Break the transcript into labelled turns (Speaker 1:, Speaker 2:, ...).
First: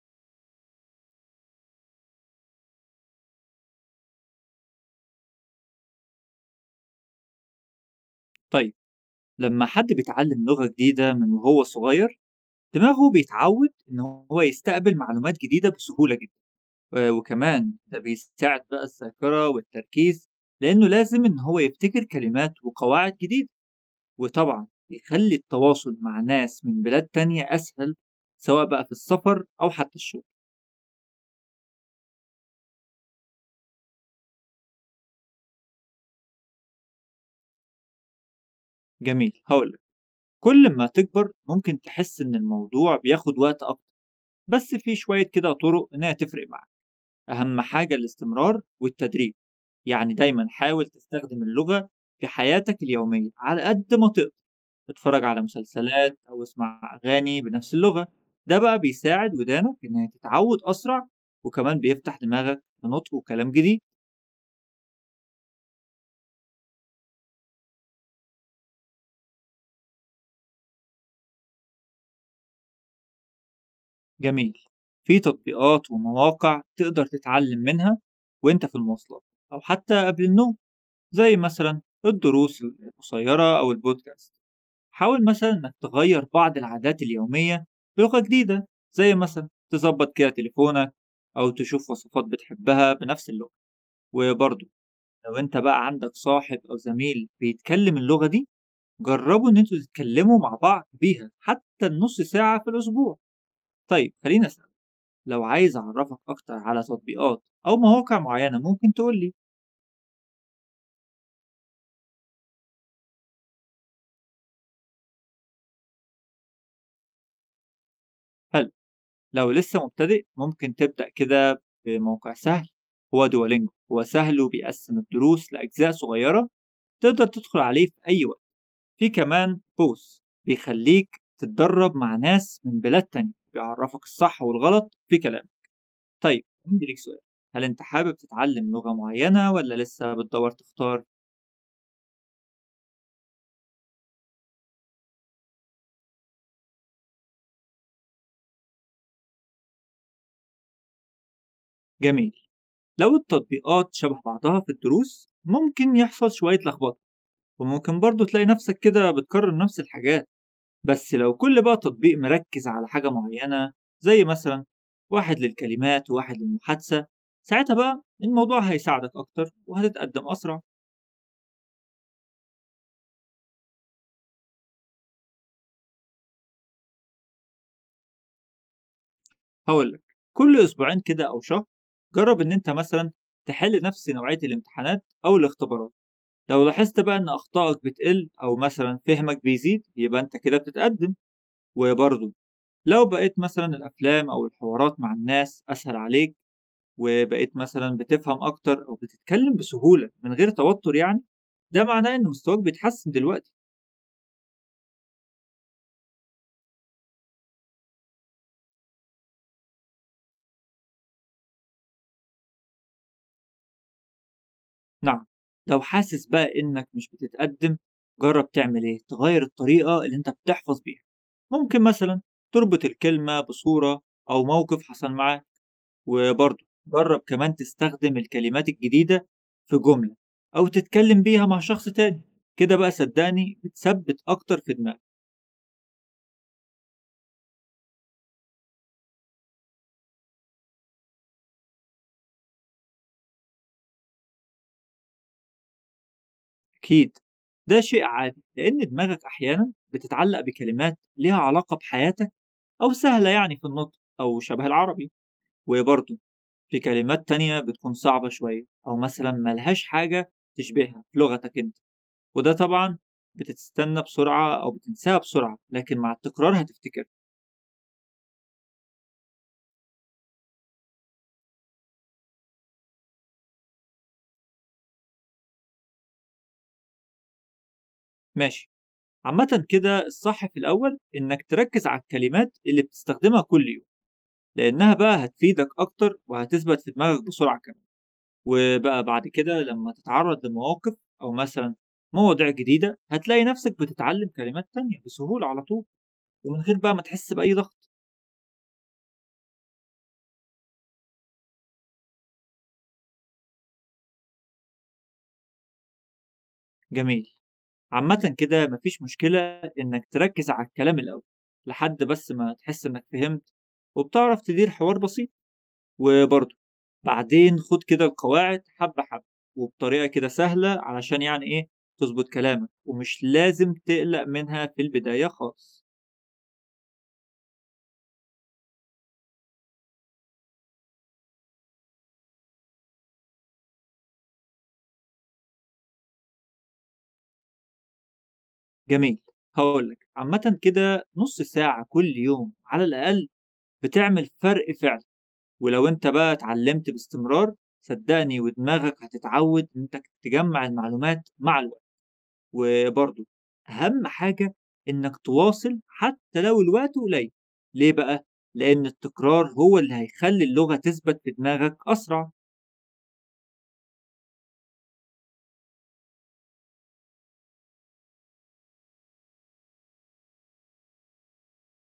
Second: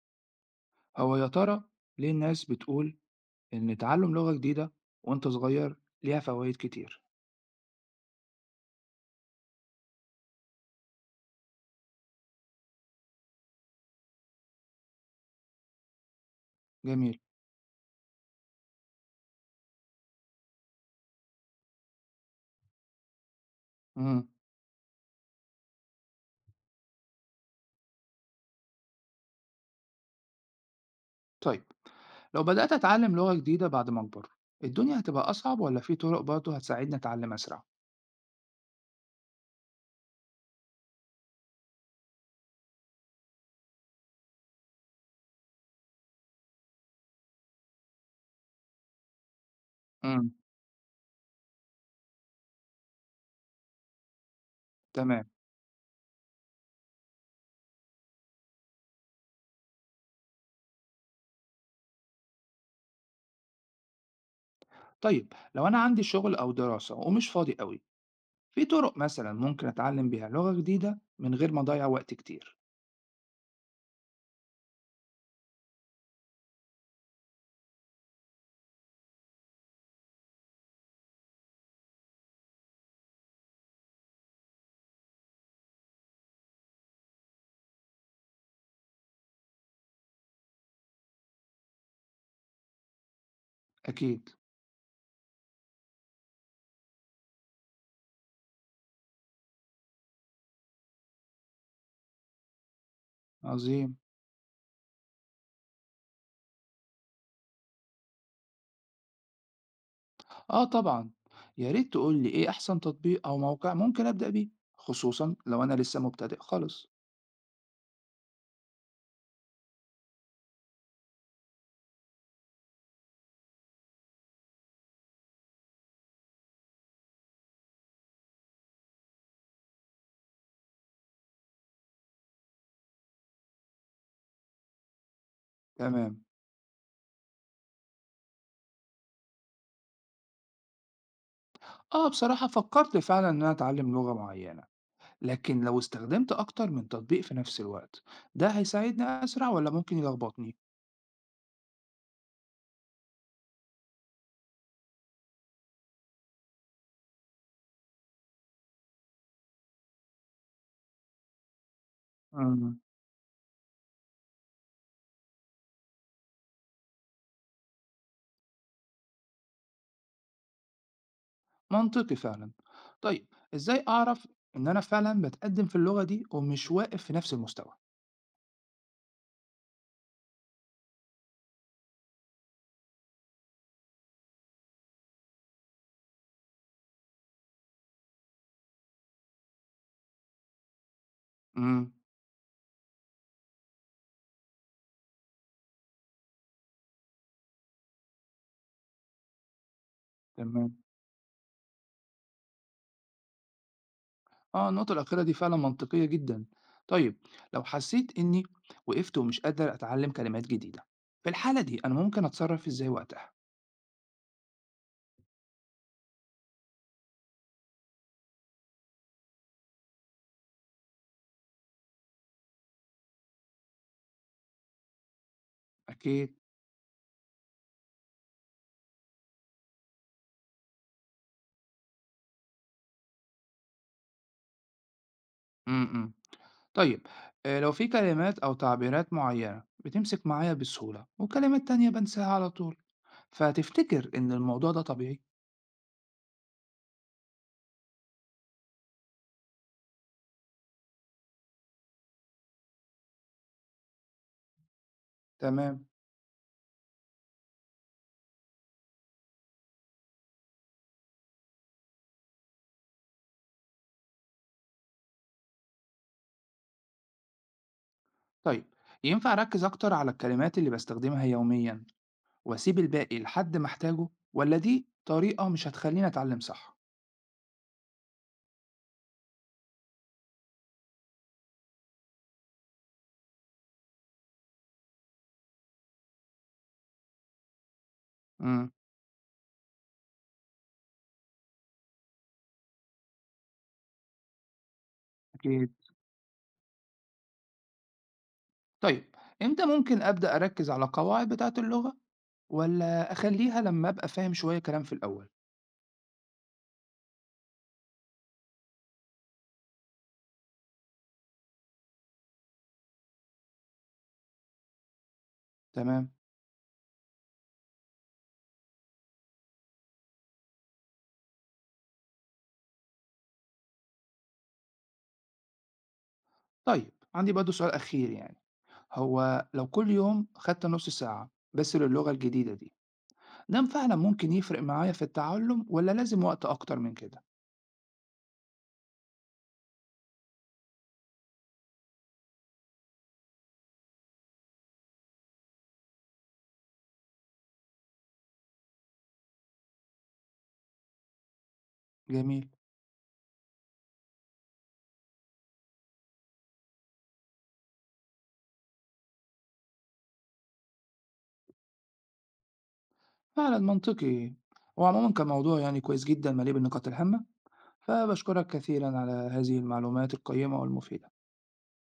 Speaker 1: هو يا ترى ليه الناس بتقول إن تعلم لغة جديدة وأنت صغير ليها فوائد كتير؟
Speaker 2: طيب، لما حد بيتعلم لغة جديدة من وهو صغير، دماغه بيتعود إن هو يستقبل معلومات جديدة بسهولة جدا. آه،
Speaker 1: جميل.
Speaker 2: وكمان ده بيساعد بقى الذاكرة والتركيز، لأنه لازم إن هو يبتكر كلمات وقواعد جديدة.
Speaker 1: امم
Speaker 2: وطبعا بيخلي التواصل مع ناس من بلاد تانية أسهل، سواء بقى في السفر أو حتى الشغل.
Speaker 1: طيب لو بدأت أتعلم لغة جديدة بعد ما أكبر، الدنيا هتبقى أصعب ولا في طرق برضه هتساعدني أتعلم أسرع؟
Speaker 2: جميل، هقولك: كل ما تكبر ممكن تحس إن الموضوع بياخد وقت أكتر، بس في شوية كده طرق إنها تفرق معاك. أهم حاجة الاستمرار والتدريب، يعني
Speaker 1: امم
Speaker 2: دايما حاول تستخدم اللغة في حياتك اليومية على قد ما تقدر. اتفرج
Speaker 1: تمام.
Speaker 2: على مسلسلات أو اسمع أغاني بنفس اللغة، ده بقى بيساعد ودانك إنها تتعود أسرع، وكمان بيفتح دماغك لنطق وكلام جديد.
Speaker 1: طيب لو أنا عندي شغل أو دراسة ومش فاضي قوي، في طرق مثلا ممكن أتعلم بيها لغة جديدة من غير ما أضيع وقت كتير؟
Speaker 2: جميل، في تطبيقات ومواقع تقدر تتعلم منها وانت في المواصلات أو حتى قبل النوم، زي مثلا الدروس القصيرة أو البودكاست. حاول مثلا إنك تغير بعض العادات اليومية بلغة جديدة، زي مثلا تظبط كده تليفونك أو تشوف وصفات بتحبها بنفس اللغة.
Speaker 1: أكيد.
Speaker 2: وبرضه، لو أنت بقى عندك صاحب أو زميل بيتكلم اللغة دي، جربوا إن أنتوا تتكلموا مع بعض بيها حتى النص ساعة في الأسبوع.
Speaker 1: عظيم.
Speaker 2: طيب، خليني أسألك: لو عايز أعرفك أكتر على تطبيقات أو مواقع معينة، ممكن تقولي.
Speaker 1: آه طبعا. يا ريت تقول لي إيه أحسن تطبيق أو موقع ممكن أبدأ بيه، خصوصا لو أنا لسه مبتدئ خالص.
Speaker 2: هل لو لسه مبتدئ ممكن تبدأ كده بموقع سهل؟ هو دولينجو، هو سهل وبيقسم الدروس لأجزاء صغيرة، تقدر تدخل عليه في أي وقت. في كمان بوس بيخليك تتدرب مع ناس من بلاد تانية، بيعرفك الصح والغلط في كلام.
Speaker 1: تمام.
Speaker 2: طيب، عندي ليك سؤال: هل أنت حابب تتعلم لغة معينة، ولا لسه بتدور تختار؟
Speaker 1: اه، بصراحة فكرت فعلا ان انا اتعلم لغة معينة، لكن لو استخدمت اكتر من تطبيق في نفس الوقت، ده هيساعدني اسرع ولا ممكن يلخبطني؟
Speaker 2: جميل، لو التطبيقات شبه بعضها في الدروس ممكن يحصل شوية لخبطة، وممكن برضه تلاقي نفسك كده بتكرر نفس الحاجات. بس لو كل بقى تطبيق مركز
Speaker 1: مم.
Speaker 2: على حاجة معينة، زي مثلا واحد للكلمات وواحد للمحادثة، ساعتها بقى الموضوع هيساعدك أكتر وهتتقدم أسرع.
Speaker 1: منطقي فعلا. طيب ازاي اعرف ان انا فعلا بتقدم في اللغة دي ومش واقف في نفس المستوى؟
Speaker 2: هقولك، كل أسبوعين كده أو شهر جرب إن أنت مثلا تحل نفس نوعية الامتحانات أو الاختبارات. لو لاحظت بقى إن أخطائك بتقل أو مثلا فهمك بيزيد، يبقى أنت كده بتتقدم.
Speaker 1: امم
Speaker 2: وبرضه لو بقيت مثلا الأفلام أو الحوارات مع الناس أسهل عليك، وبقيت مثلًا بتفهم أكتر أو بتتكلم بسهولة من غير
Speaker 1: تمام.
Speaker 2: توتر، يعني، ده معناه إن مستواك بيتحسن دلوقتي.
Speaker 1: اه، النقطة الأخيرة دي فعلا منطقية جدا. طيب لو حسيت إني وقفت ومش قادر أتعلم كلمات جديدة، في الحالة دي أنا ممكن أتصرف إزاي وقتها؟
Speaker 2: نعم، لو حاسس بقى إنك مش بتتقدم، جرب تعمل إيه، تغير الطريقة اللي أنت بتحفظ بيها. ممكن مثلًا تربط الكلمة بصورة أو موقف حصل معاك.
Speaker 1: أكيد.
Speaker 2: وبرضه جرب كمان تستخدم الكلمات الجديدة في جملة، أو تتكلم بيها مع شخص تاني، كده بقى صدقني بتثبت أكتر في دماغك.
Speaker 1: م -م. طيب آه، لو في كلمات أو تعبيرات معينة بتمسك معايا بسهولة وكلمات تانية بنساها على طول، فتفتكر إن الموضوع ده طبيعي؟
Speaker 2: أكيد، ده شيء عادي، لأن دماغك أحيانا بتتعلق بكلمات ليها علاقة بحياتك أو سهلة يعني في النطق أو شبه العربي.
Speaker 1: تمام.
Speaker 2: وبرضه في كلمات تانية بتكون صعبة شوية، أو مثلا ملهاش حاجة تشبهها في لغتك أنت، وده طبعا بتستنى بسرعة أو بتنساها بسرعة، لكن مع التكرار هتفتكر.
Speaker 1: طيب ينفع أركز أكتر على الكلمات اللي بستخدمها يوميا وأسيب الباقي لحد ما أحتاجه، ولا دي طريقة مش هتخليني أتعلم صح؟
Speaker 2: ماشي، عامة كده الصح في الأول إنك تركز على الكلمات اللي بتستخدمها كل يوم، لأنها بقى هتفيدك أكتر وهتثبت في دماغك بسرعة كمان.
Speaker 1: امم
Speaker 2: وبقى بعد كده لمّا تتعرّض لمواقف، أو مثلًا مواضيع جديدة، هتلاقي نَفْسك بتتعلّم كلمات تانية بسهولة على
Speaker 1: أكيد.
Speaker 2: طول، ومن غير بقى ما تحس بأي ضغط.
Speaker 1: طيب إمتى ممكن أبدأ أركز على القواعد بتاعة اللغة، ولا أخليها لما أبقى فاهم شوية كلام في الأول؟
Speaker 2: جميل. عامةً كده ما فيش مشكلة إنّك تركّز على الكلام الأول، لحد بس ما تحس إنّك فهمت وبتعرف تدير حوار بسيط.
Speaker 1: تمام.
Speaker 2: وبرضه بعدين خُد كده القواعد حبّة حبّة، وبطريقة كده سهلة، علشان يعني إيه، تضبط كلامك، ومش لازم تقلق منها في البداية خالص.
Speaker 1: طيب عندي برضه سؤال أخير، يعني هو لو كل يوم خدت نص ساعة بس للغة الجديدة دي، ده فعلا ممكن يفرق معايا في التعلم ولا لازم وقت أكتر من كده؟
Speaker 2: جميل، هقول لك، عامة كده نص ساعة كل يوم على الأقل بتعمل فرق فعلا. ولو أنت بقى اتعلمت باستمرار، صدقني ودماغك هتتعود إنك تجمع المعلومات مع الوقت.
Speaker 1: جميل.
Speaker 2: وبرضه أهم حاجة إنك تواصل حتى لو الوقت قليل. ليه بقى؟ لأن التكرار هو اللي هيخلي اللغة تثبت في دماغك أسرع.
Speaker 1: فعلا منطقي. وعموما كان موضوع يعني كويس جدا مليء بالنقاط الهامة، فبشكرك كثيرا على هذه المعلومات القيمة والمفيدة.